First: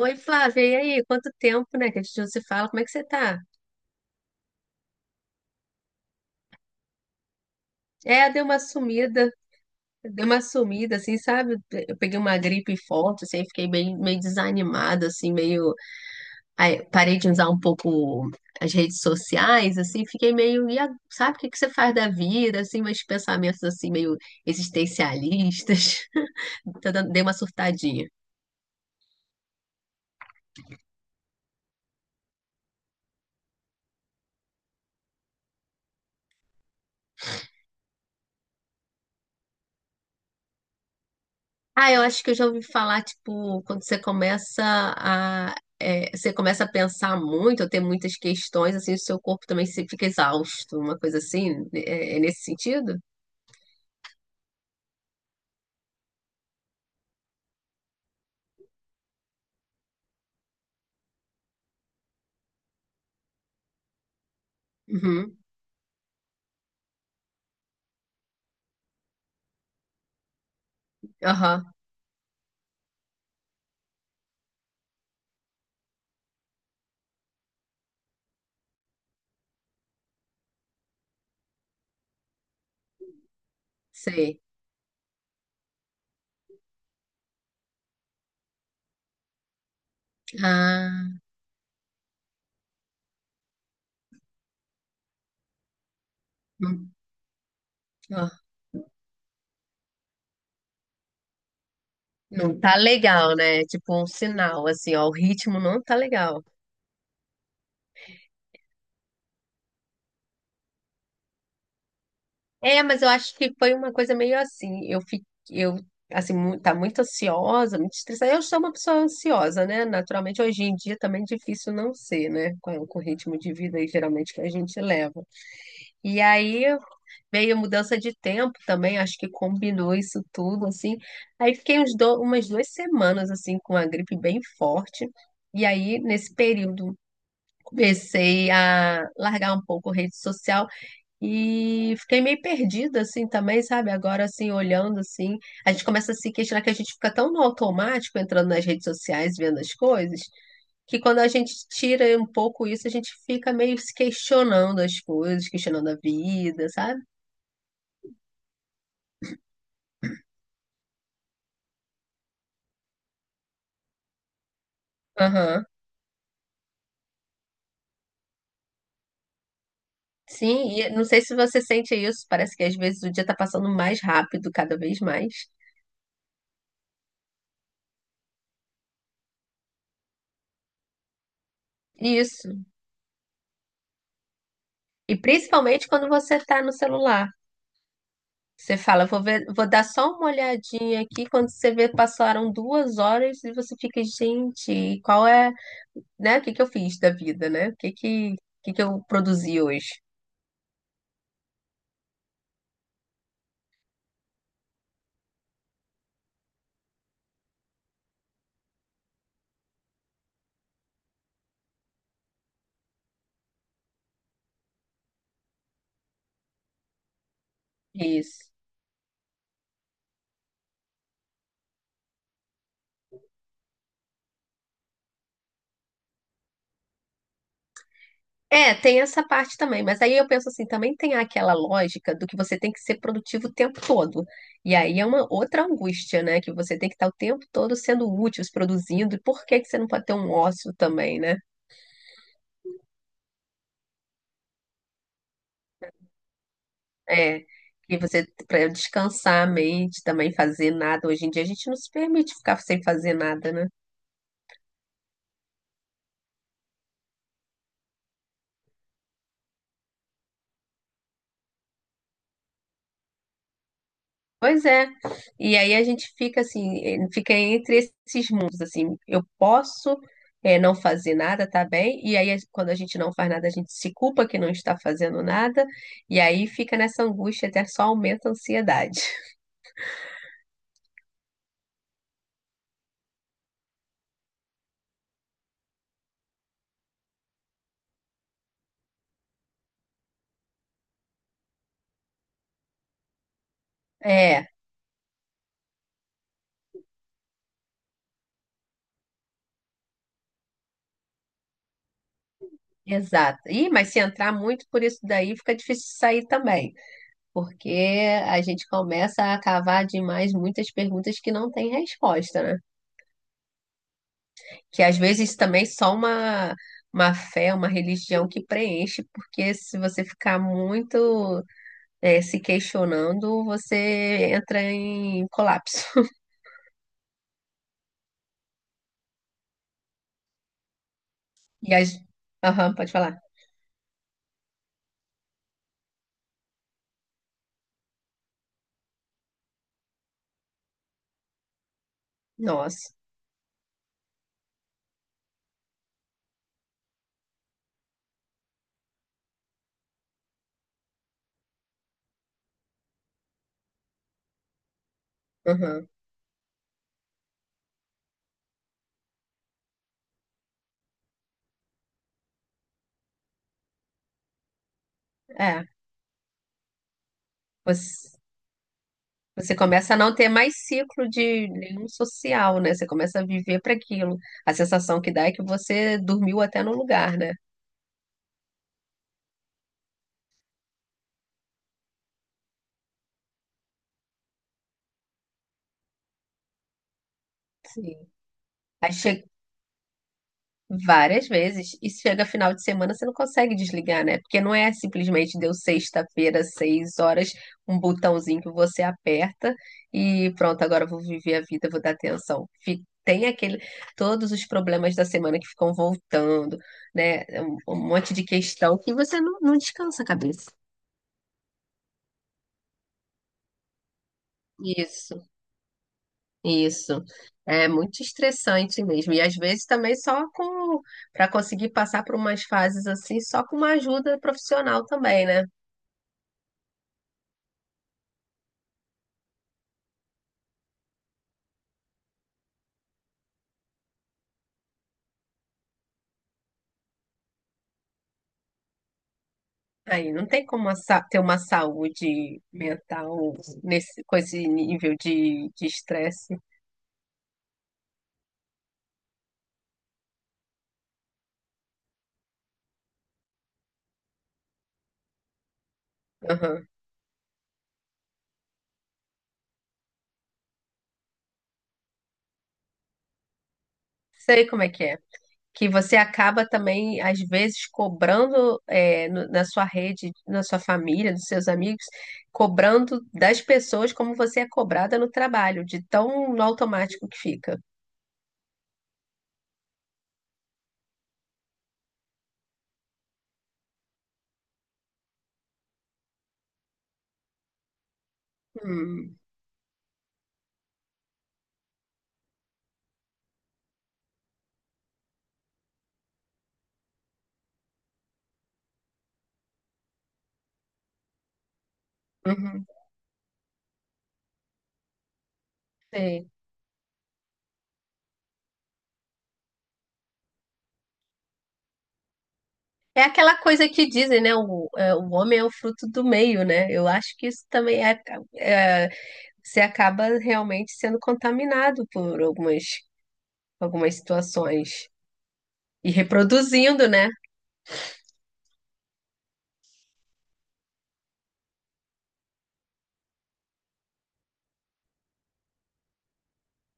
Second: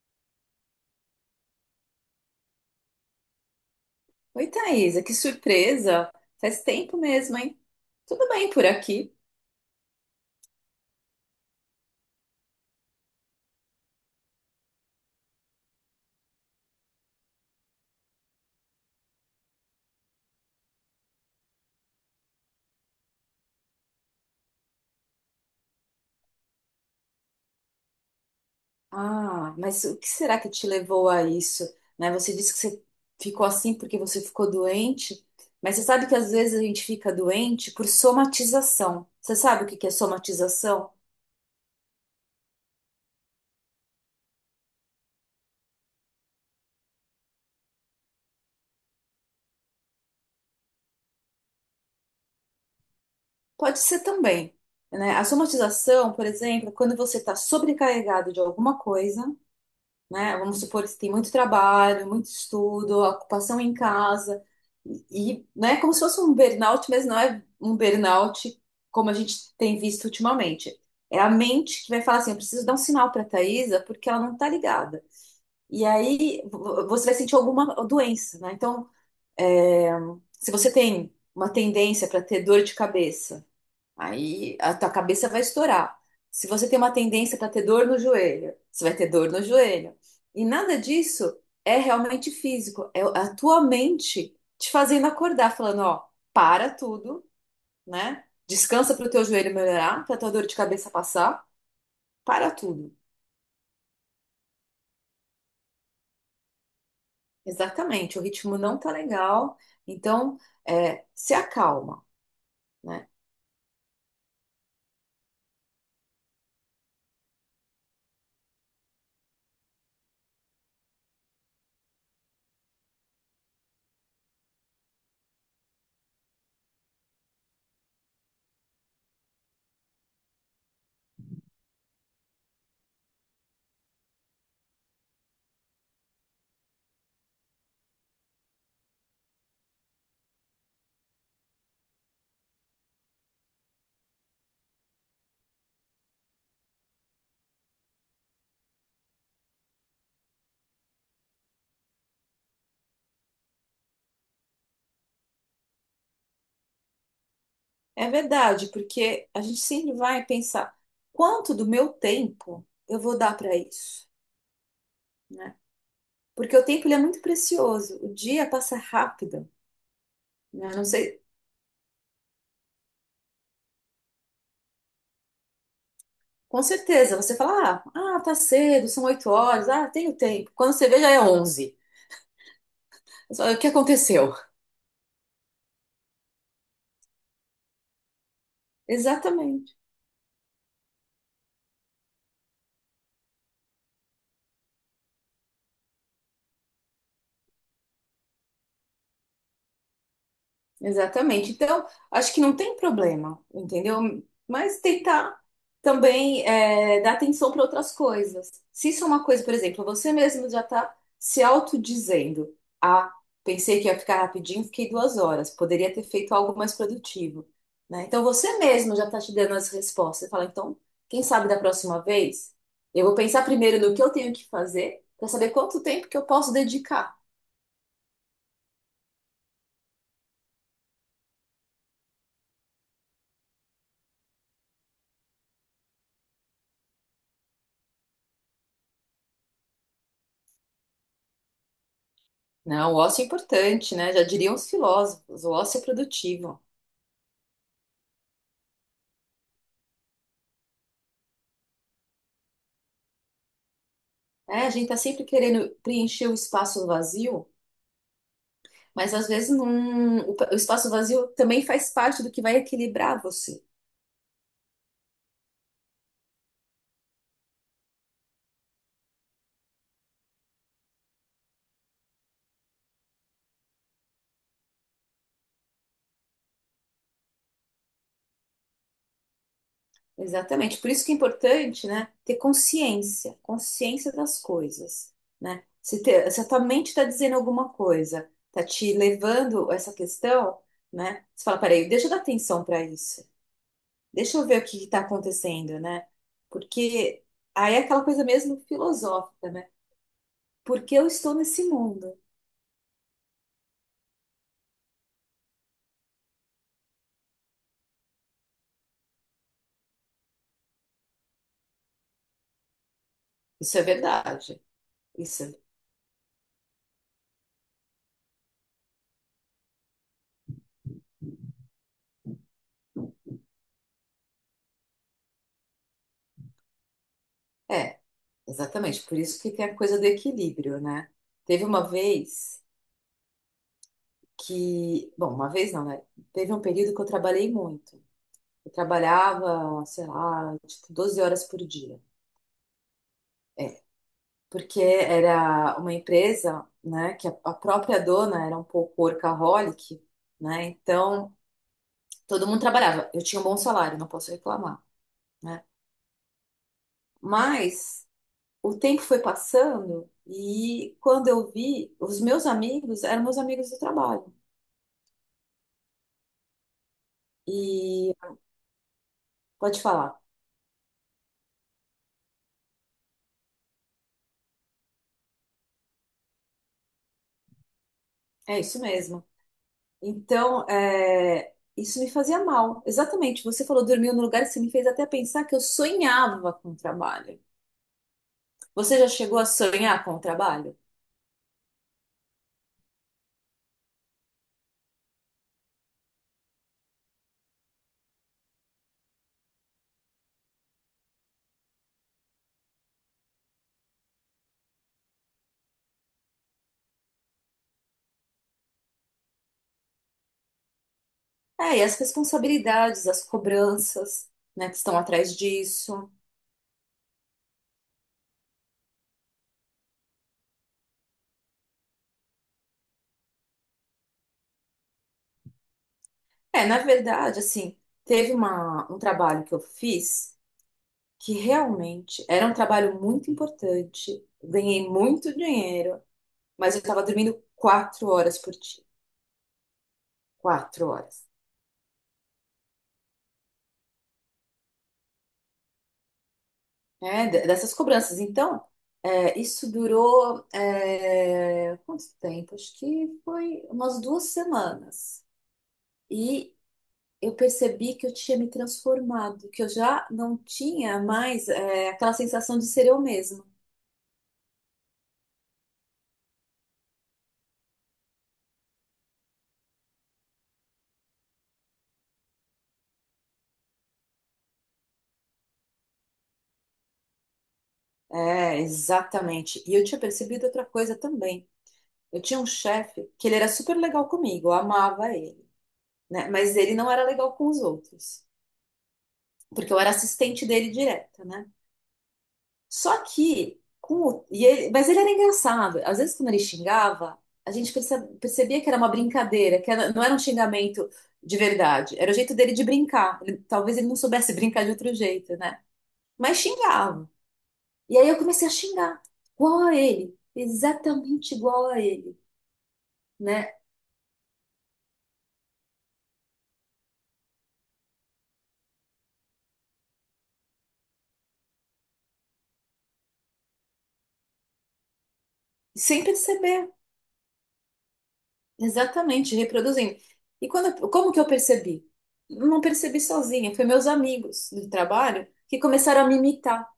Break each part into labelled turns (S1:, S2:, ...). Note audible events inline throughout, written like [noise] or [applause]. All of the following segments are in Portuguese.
S1: Oi, Flávia, e aí? Quanto tempo, né, que a gente não se fala? Como é que você tá?
S2: Oi, Thaisa, que surpresa! Faz tempo mesmo, hein? Tudo
S1: É,
S2: bem por aqui?
S1: deu uma sumida, assim, sabe? Eu peguei uma gripe forte, assim, fiquei bem, meio desanimada, assim, meio... Aí, parei de usar um pouco as redes sociais, assim, fiquei meio... Sabe, o que que você faz da vida, assim, meus pensamentos, assim, meio existencialistas. [laughs] Dei uma surtadinha.
S2: Ah, mas o que será que te levou a isso? Né? Você disse que você ficou assim porque você ficou doente, mas você sabe que às vezes a gente fica doente por somatização. Você sabe o que que é somatização?
S1: Ah, eu acho que eu já ouvi falar, tipo, quando você começa a você começa a pensar muito, a ter muitas questões, assim, o seu corpo também fica exausto, uma coisa assim, né, é nesse sentido?
S2: Pode ser também, né? A somatização, por exemplo, é quando você está sobrecarregado de alguma coisa, né? Vamos supor que tem muito trabalho, muito estudo, ocupação em casa, e,
S1: Uhum,
S2: e, né, como se fosse um burnout, mas não é um burnout como a gente tem visto ultimamente. É a
S1: aham,
S2: mente que vai falar assim, eu preciso dar um sinal para a Thaisa porque ela não está ligada. E aí você vai sentir alguma doença, né? Então, é, se você tem uma tendência para ter dor de cabeça,
S1: sei.
S2: aí a tua cabeça vai estourar. Se você tem uma tendência para ter dor no joelho, você vai ter dor no joelho. E nada
S1: Ah,
S2: disso é realmente físico, é a tua mente te fazendo acordar, falando, ó, para
S1: hum,
S2: tudo, né?
S1: ó,
S2: Descansa para o teu joelho melhorar, para a tua dor de cabeça passar, para
S1: não tá
S2: tudo.
S1: legal, né? Tipo, um sinal, assim, ó, o ritmo não tá legal.
S2: Exatamente, o ritmo não tá legal, então se acalma,
S1: É, mas
S2: né?
S1: eu acho que foi uma coisa meio assim. Eu fico, eu assim, tá muito ansiosa, muito estressada. Eu sou uma pessoa ansiosa, né? Naturalmente, hoje em dia também é difícil não ser, né? Com o ritmo de vida aí, geralmente que a gente leva. E aí veio a mudança de tempo também, acho que combinou isso tudo, assim. Aí fiquei umas 2 semanas assim com a gripe bem forte. E aí, nesse período, comecei a largar um pouco a rede social. E fiquei meio perdida, assim, também, sabe? Agora, assim, olhando, assim, a gente começa a se questionar que a gente fica tão no automático entrando nas redes sociais, vendo as coisas, que quando a gente tira um pouco isso, a gente fica meio se questionando as coisas, questionando a vida, sabe?
S2: É verdade, porque a gente sempre vai pensar, quanto do meu tempo eu vou dar para isso?
S1: Aham.
S2: Porque o tempo ele é muito precioso. O dia passa rápido,
S1: Sim,
S2: né? Não
S1: e não sei
S2: sei,
S1: se você sente isso, parece que às vezes o dia tá passando mais rápido, cada vez mais.
S2: com certeza, você fala, ah, tá cedo, são 8 horas, ah, tenho tempo. Quando você vê, já é 11.
S1: Isso.
S2: Você fala, o que aconteceu?
S1: E principalmente quando você tá no celular. Você fala, vou ver, vou
S2: Exatamente.
S1: dar só uma olhadinha aqui. Quando você vê, passaram 2 horas e você fica, gente, qual é, né? O que que eu fiz da vida, né? O que que eu produzi hoje?
S2: Exatamente. Então, acho que não tem problema, entendeu? Mas tentar também dar atenção para outras coisas. Se isso é uma coisa, por exemplo, você mesmo já está se autodizendo, ah, pensei que ia ficar rapidinho, fiquei 2 horas. Poderia ter feito algo mais produtivo, né? Então,
S1: Isso.
S2: você mesmo já está te dando as respostas. Você fala, então, quem sabe da próxima vez, eu vou pensar primeiro no que eu tenho que fazer para saber quanto tempo que eu posso dedicar.
S1: É, tem essa parte também, mas aí eu penso assim, também tem aquela lógica do que você tem que ser produtivo o tempo todo. E aí é uma outra angústia, né? Que você tem que estar o tempo todo sendo útil, se produzindo. E por que que você não pode ter um ócio também, né?
S2: Não, o ócio é importante, né? Já diriam os filósofos, o ócio é produtivo.
S1: É, que você para descansar a mente, também fazer nada. Hoje em dia a gente não se permite ficar sem fazer nada, né?
S2: É, a gente tá sempre querendo preencher o espaço vazio, mas às vezes não, o espaço vazio também faz parte do que vai equilibrar você.
S1: Pois é. E aí a gente fica assim, fica entre esses mundos, assim, eu posso não fazer nada, tá bem? E aí quando a gente não faz nada, a gente se culpa que não está fazendo nada, e aí fica nessa angústia, até só aumenta a ansiedade. [laughs]
S2: Exatamente. Por isso que é importante, né, ter consciência, consciência das coisas, né? Se a tua mente está dizendo alguma coisa, tá te levando a essa questão, né? Você fala, peraí, deixa eu dar atenção para isso. Deixa eu
S1: É,
S2: ver o que está acontecendo, né? Porque aí é aquela coisa mesmo filosófica, né? Por que eu estou nesse mundo?
S1: exato. Ih, mas se entrar muito por isso daí, fica difícil sair também, porque a gente começa a cavar demais muitas perguntas que não têm resposta, né?
S2: Isso é verdade.
S1: Que às vezes
S2: Isso
S1: também só uma fé, uma religião que preenche, porque se você ficar muito se questionando, você entra em colapso. [laughs]
S2: é, exatamente. Por isso que tem a coisa do equilíbrio, né? Teve
S1: E
S2: uma
S1: as...
S2: vez
S1: Aham, pode falar.
S2: que, bom, uma vez não, né? Teve um período que eu trabalhei muito. Eu trabalhava, sei lá, tipo 12 horas por dia,
S1: Nossa.
S2: porque era uma empresa, né, que a própria dona era um pouco workaholic, né? Então, todo mundo trabalhava. Eu tinha um bom salário, não posso reclamar, né?
S1: Aham.
S2: Mas o tempo foi passando e quando eu vi, os meus amigos eram meus amigos do trabalho.
S1: É.
S2: E
S1: Você, você
S2: pode
S1: começa a não
S2: falar.
S1: ter mais ciclo de nenhum social, né? Você começa a viver para aquilo. A sensação que dá é que você dormiu até no lugar, né?
S2: É isso mesmo. Então, isso me fazia mal. Exatamente. Você falou dormiu no lugar, você me fez até pensar que eu sonhava com o trabalho.
S1: Sim. Aí
S2: Você já
S1: chega
S2: chegou a sonhar com o trabalho?
S1: várias vezes e chega final de semana você não consegue desligar, né? Porque não é simplesmente deu sexta-feira, 6 horas, um botãozinho que você aperta e pronto, agora eu vou viver a vida, vou dar atenção. Todos os problemas da semana que ficam voltando, né? Um monte de questão que você não descansa a cabeça.
S2: É, e as responsabilidades, as cobranças, né, que estão
S1: Isso.
S2: atrás disso.
S1: Isso. É muito estressante mesmo. E às vezes também só com para conseguir passar por umas fases assim, só com uma ajuda profissional também, né?
S2: É, na verdade, assim, teve uma, um trabalho que eu fiz que realmente era um trabalho muito importante. Ganhei muito dinheiro, mas eu estava dormindo 4 horas por dia.
S1: Aí não tem como
S2: Quatro
S1: ter
S2: horas.
S1: uma saúde mental nesse, com esse nível de estresse.
S2: É, dessas cobranças. Então, isso durou, é, quanto tempo? Acho que foi umas 2 semanas. E
S1: Aham.
S2: eu percebi que eu tinha me transformado, que eu já não tinha mais, é, aquela sensação de ser eu mesma.
S1: Sei como é. Que você acaba também, às vezes, cobrando na sua rede, na sua família, dos seus amigos, cobrando das pessoas como você é cobrada no trabalho, de tão automático que fica.
S2: É, exatamente. E eu tinha percebido outra coisa também. Eu tinha um chefe que ele era super legal comigo, eu amava ele, né? Mas ele não era legal com os outros,
S1: Hum,
S2: porque eu era assistente dele direta, né? Só que, com o- e ele- mas ele era engraçado. Às vezes, quando ele xingava, a gente percebia que era uma brincadeira, não era um xingamento de verdade. Era o jeito dele de
S1: uhum,
S2: brincar. Talvez ele não soubesse [laughs] brincar de outro jeito, né?
S1: sei.
S2: Mas xingava. E aí eu comecei a xingar, igual a ele, exatamente igual a ele,
S1: É aquela
S2: né?
S1: coisa que dizem, né? O homem é o fruto do meio, né? Eu acho que isso também é, é, você acaba realmente sendo contaminado por algumas situações e
S2: Sem perceber,
S1: reproduzindo, né?
S2: exatamente, reproduzindo. E quando, como que eu percebi? Não percebi sozinha, foi meus amigos do trabalho que começaram a me imitar.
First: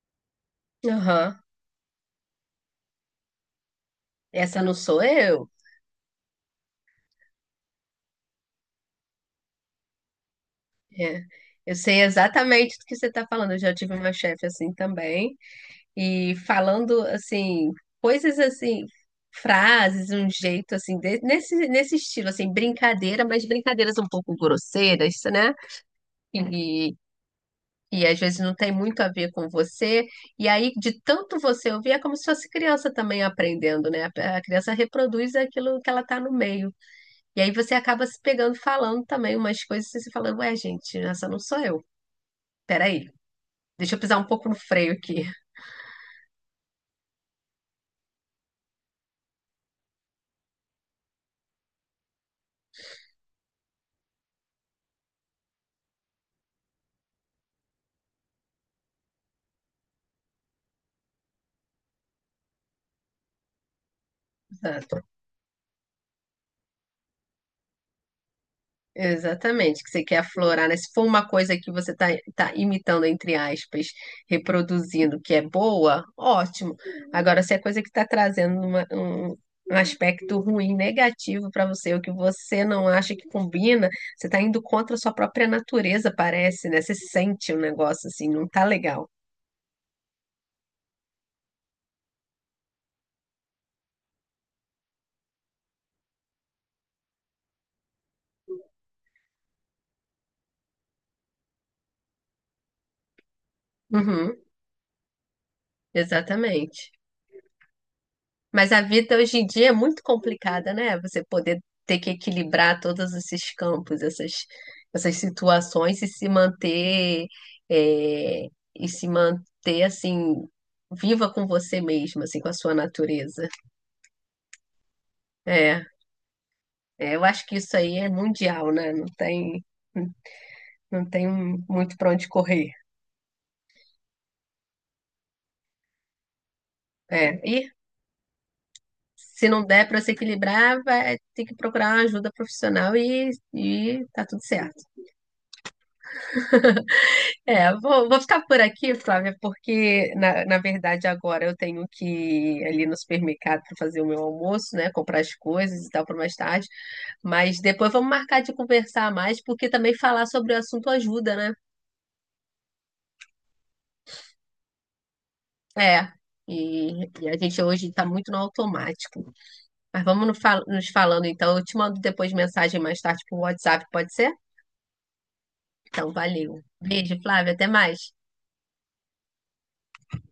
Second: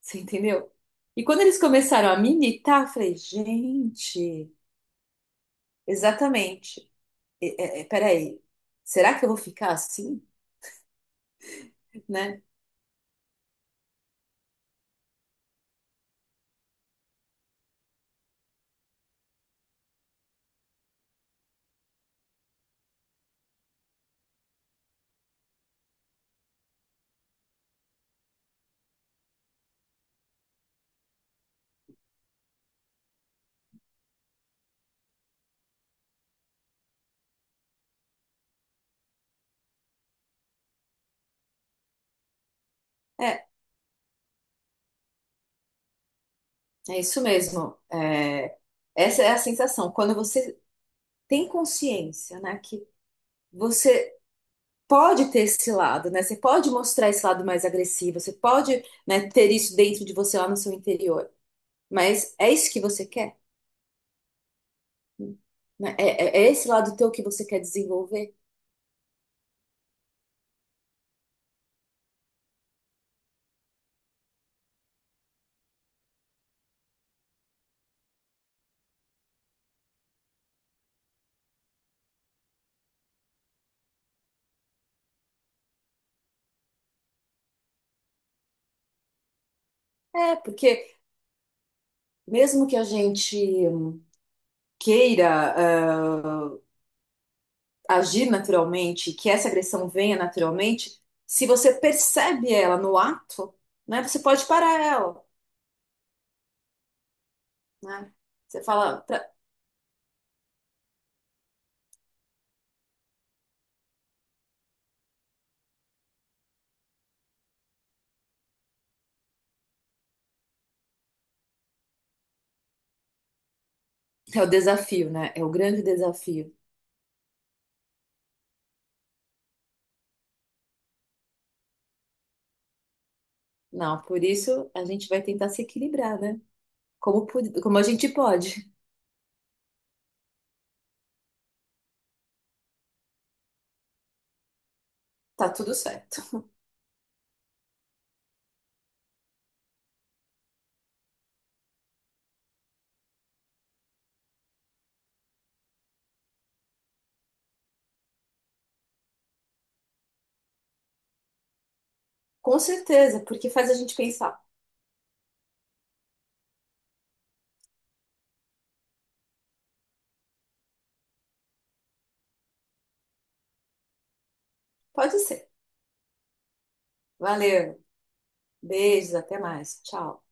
S2: Você entendeu? E quando
S1: Aham.
S2: eles começaram a militar, eu falei, gente,
S1: Essa não sou eu.
S2: exatamente. Peraí, será que eu vou ficar assim,
S1: É. Eu sei
S2: né?
S1: exatamente do que você está falando. Eu já tive uma chefe assim também, e falando assim, coisas assim, frases, um jeito assim, de- nesse estilo, assim, brincadeira, mas brincadeiras um pouco grosseiras, né? E, e às vezes não tem muito a ver com você. E aí, de tanto você ouvir, é como se fosse criança também aprendendo, né? A criança reproduz aquilo que ela tá no meio. E aí você acaba se pegando falando também umas coisas e você fala, ué, gente, essa não sou eu. Peraí,
S2: É,
S1: deixa eu pisar um pouco no freio aqui.
S2: é isso mesmo. É, essa é a sensação. Quando você tem consciência, né, que você pode ter esse lado, né? Você pode mostrar esse lado mais agressivo, você pode, né, ter isso dentro de você lá no seu interior. Mas é isso que você quer?
S1: [laughs]
S2: Né? É, é esse lado teu que você quer desenvolver?
S1: Exatamente, que você quer aflorar, né? Se for uma coisa que você tá, tá imitando, entre aspas, reproduzindo, que é boa, ótimo. Agora, se é coisa que está trazendo um aspecto ruim, negativo para você, o que você não acha que combina, você está indo contra a sua própria natureza, parece, né? Você sente o negócio assim, não tá legal.
S2: É, porque mesmo que a gente queira, ah, agir naturalmente, que essa agressão venha naturalmente, se você percebe ela no ato, né, você
S1: Uhum,
S2: pode parar ela,
S1: exatamente.
S2: né? Você
S1: Mas a
S2: fala,
S1: vida hoje em dia é muito complicada, né? Você poder ter que equilibrar todos esses campos, essas situações e se manter, é, e se manter assim, viva com você mesma, assim, com a sua natureza.
S2: é o desafio, né? É o grande
S1: É,
S2: desafio.
S1: é, eu acho que isso aí é mundial, né? Não tem, não tem muito para onde correr.
S2: Não, por isso a gente vai tentar se equilibrar, né? Como,
S1: É, e
S2: como a gente pode.
S1: se não der para se equilibrar, vai ter que procurar uma ajuda profissional e tá tudo certo.
S2: Tá tudo certo.
S1: É, vou, vou ficar por aqui, Flávia, porque na verdade agora eu tenho que ir ali no supermercado para fazer o meu almoço, né? Comprar as coisas e tal para mais tarde. Mas depois vamos marcar de conversar mais, porque também falar sobre o assunto ajuda, né?
S2: Com certeza, porque faz a gente pensar.
S1: É. E, e a gente hoje está muito no automático. Mas vamos no fal- nos falando então. Eu te mando depois mensagem mais tarde por WhatsApp, pode ser?
S2: Pode ser.
S1: Então, valeu. Beijo, Flávia, até
S2: Valeu.
S1: mais.
S2: Beijos, até mais. Tchau.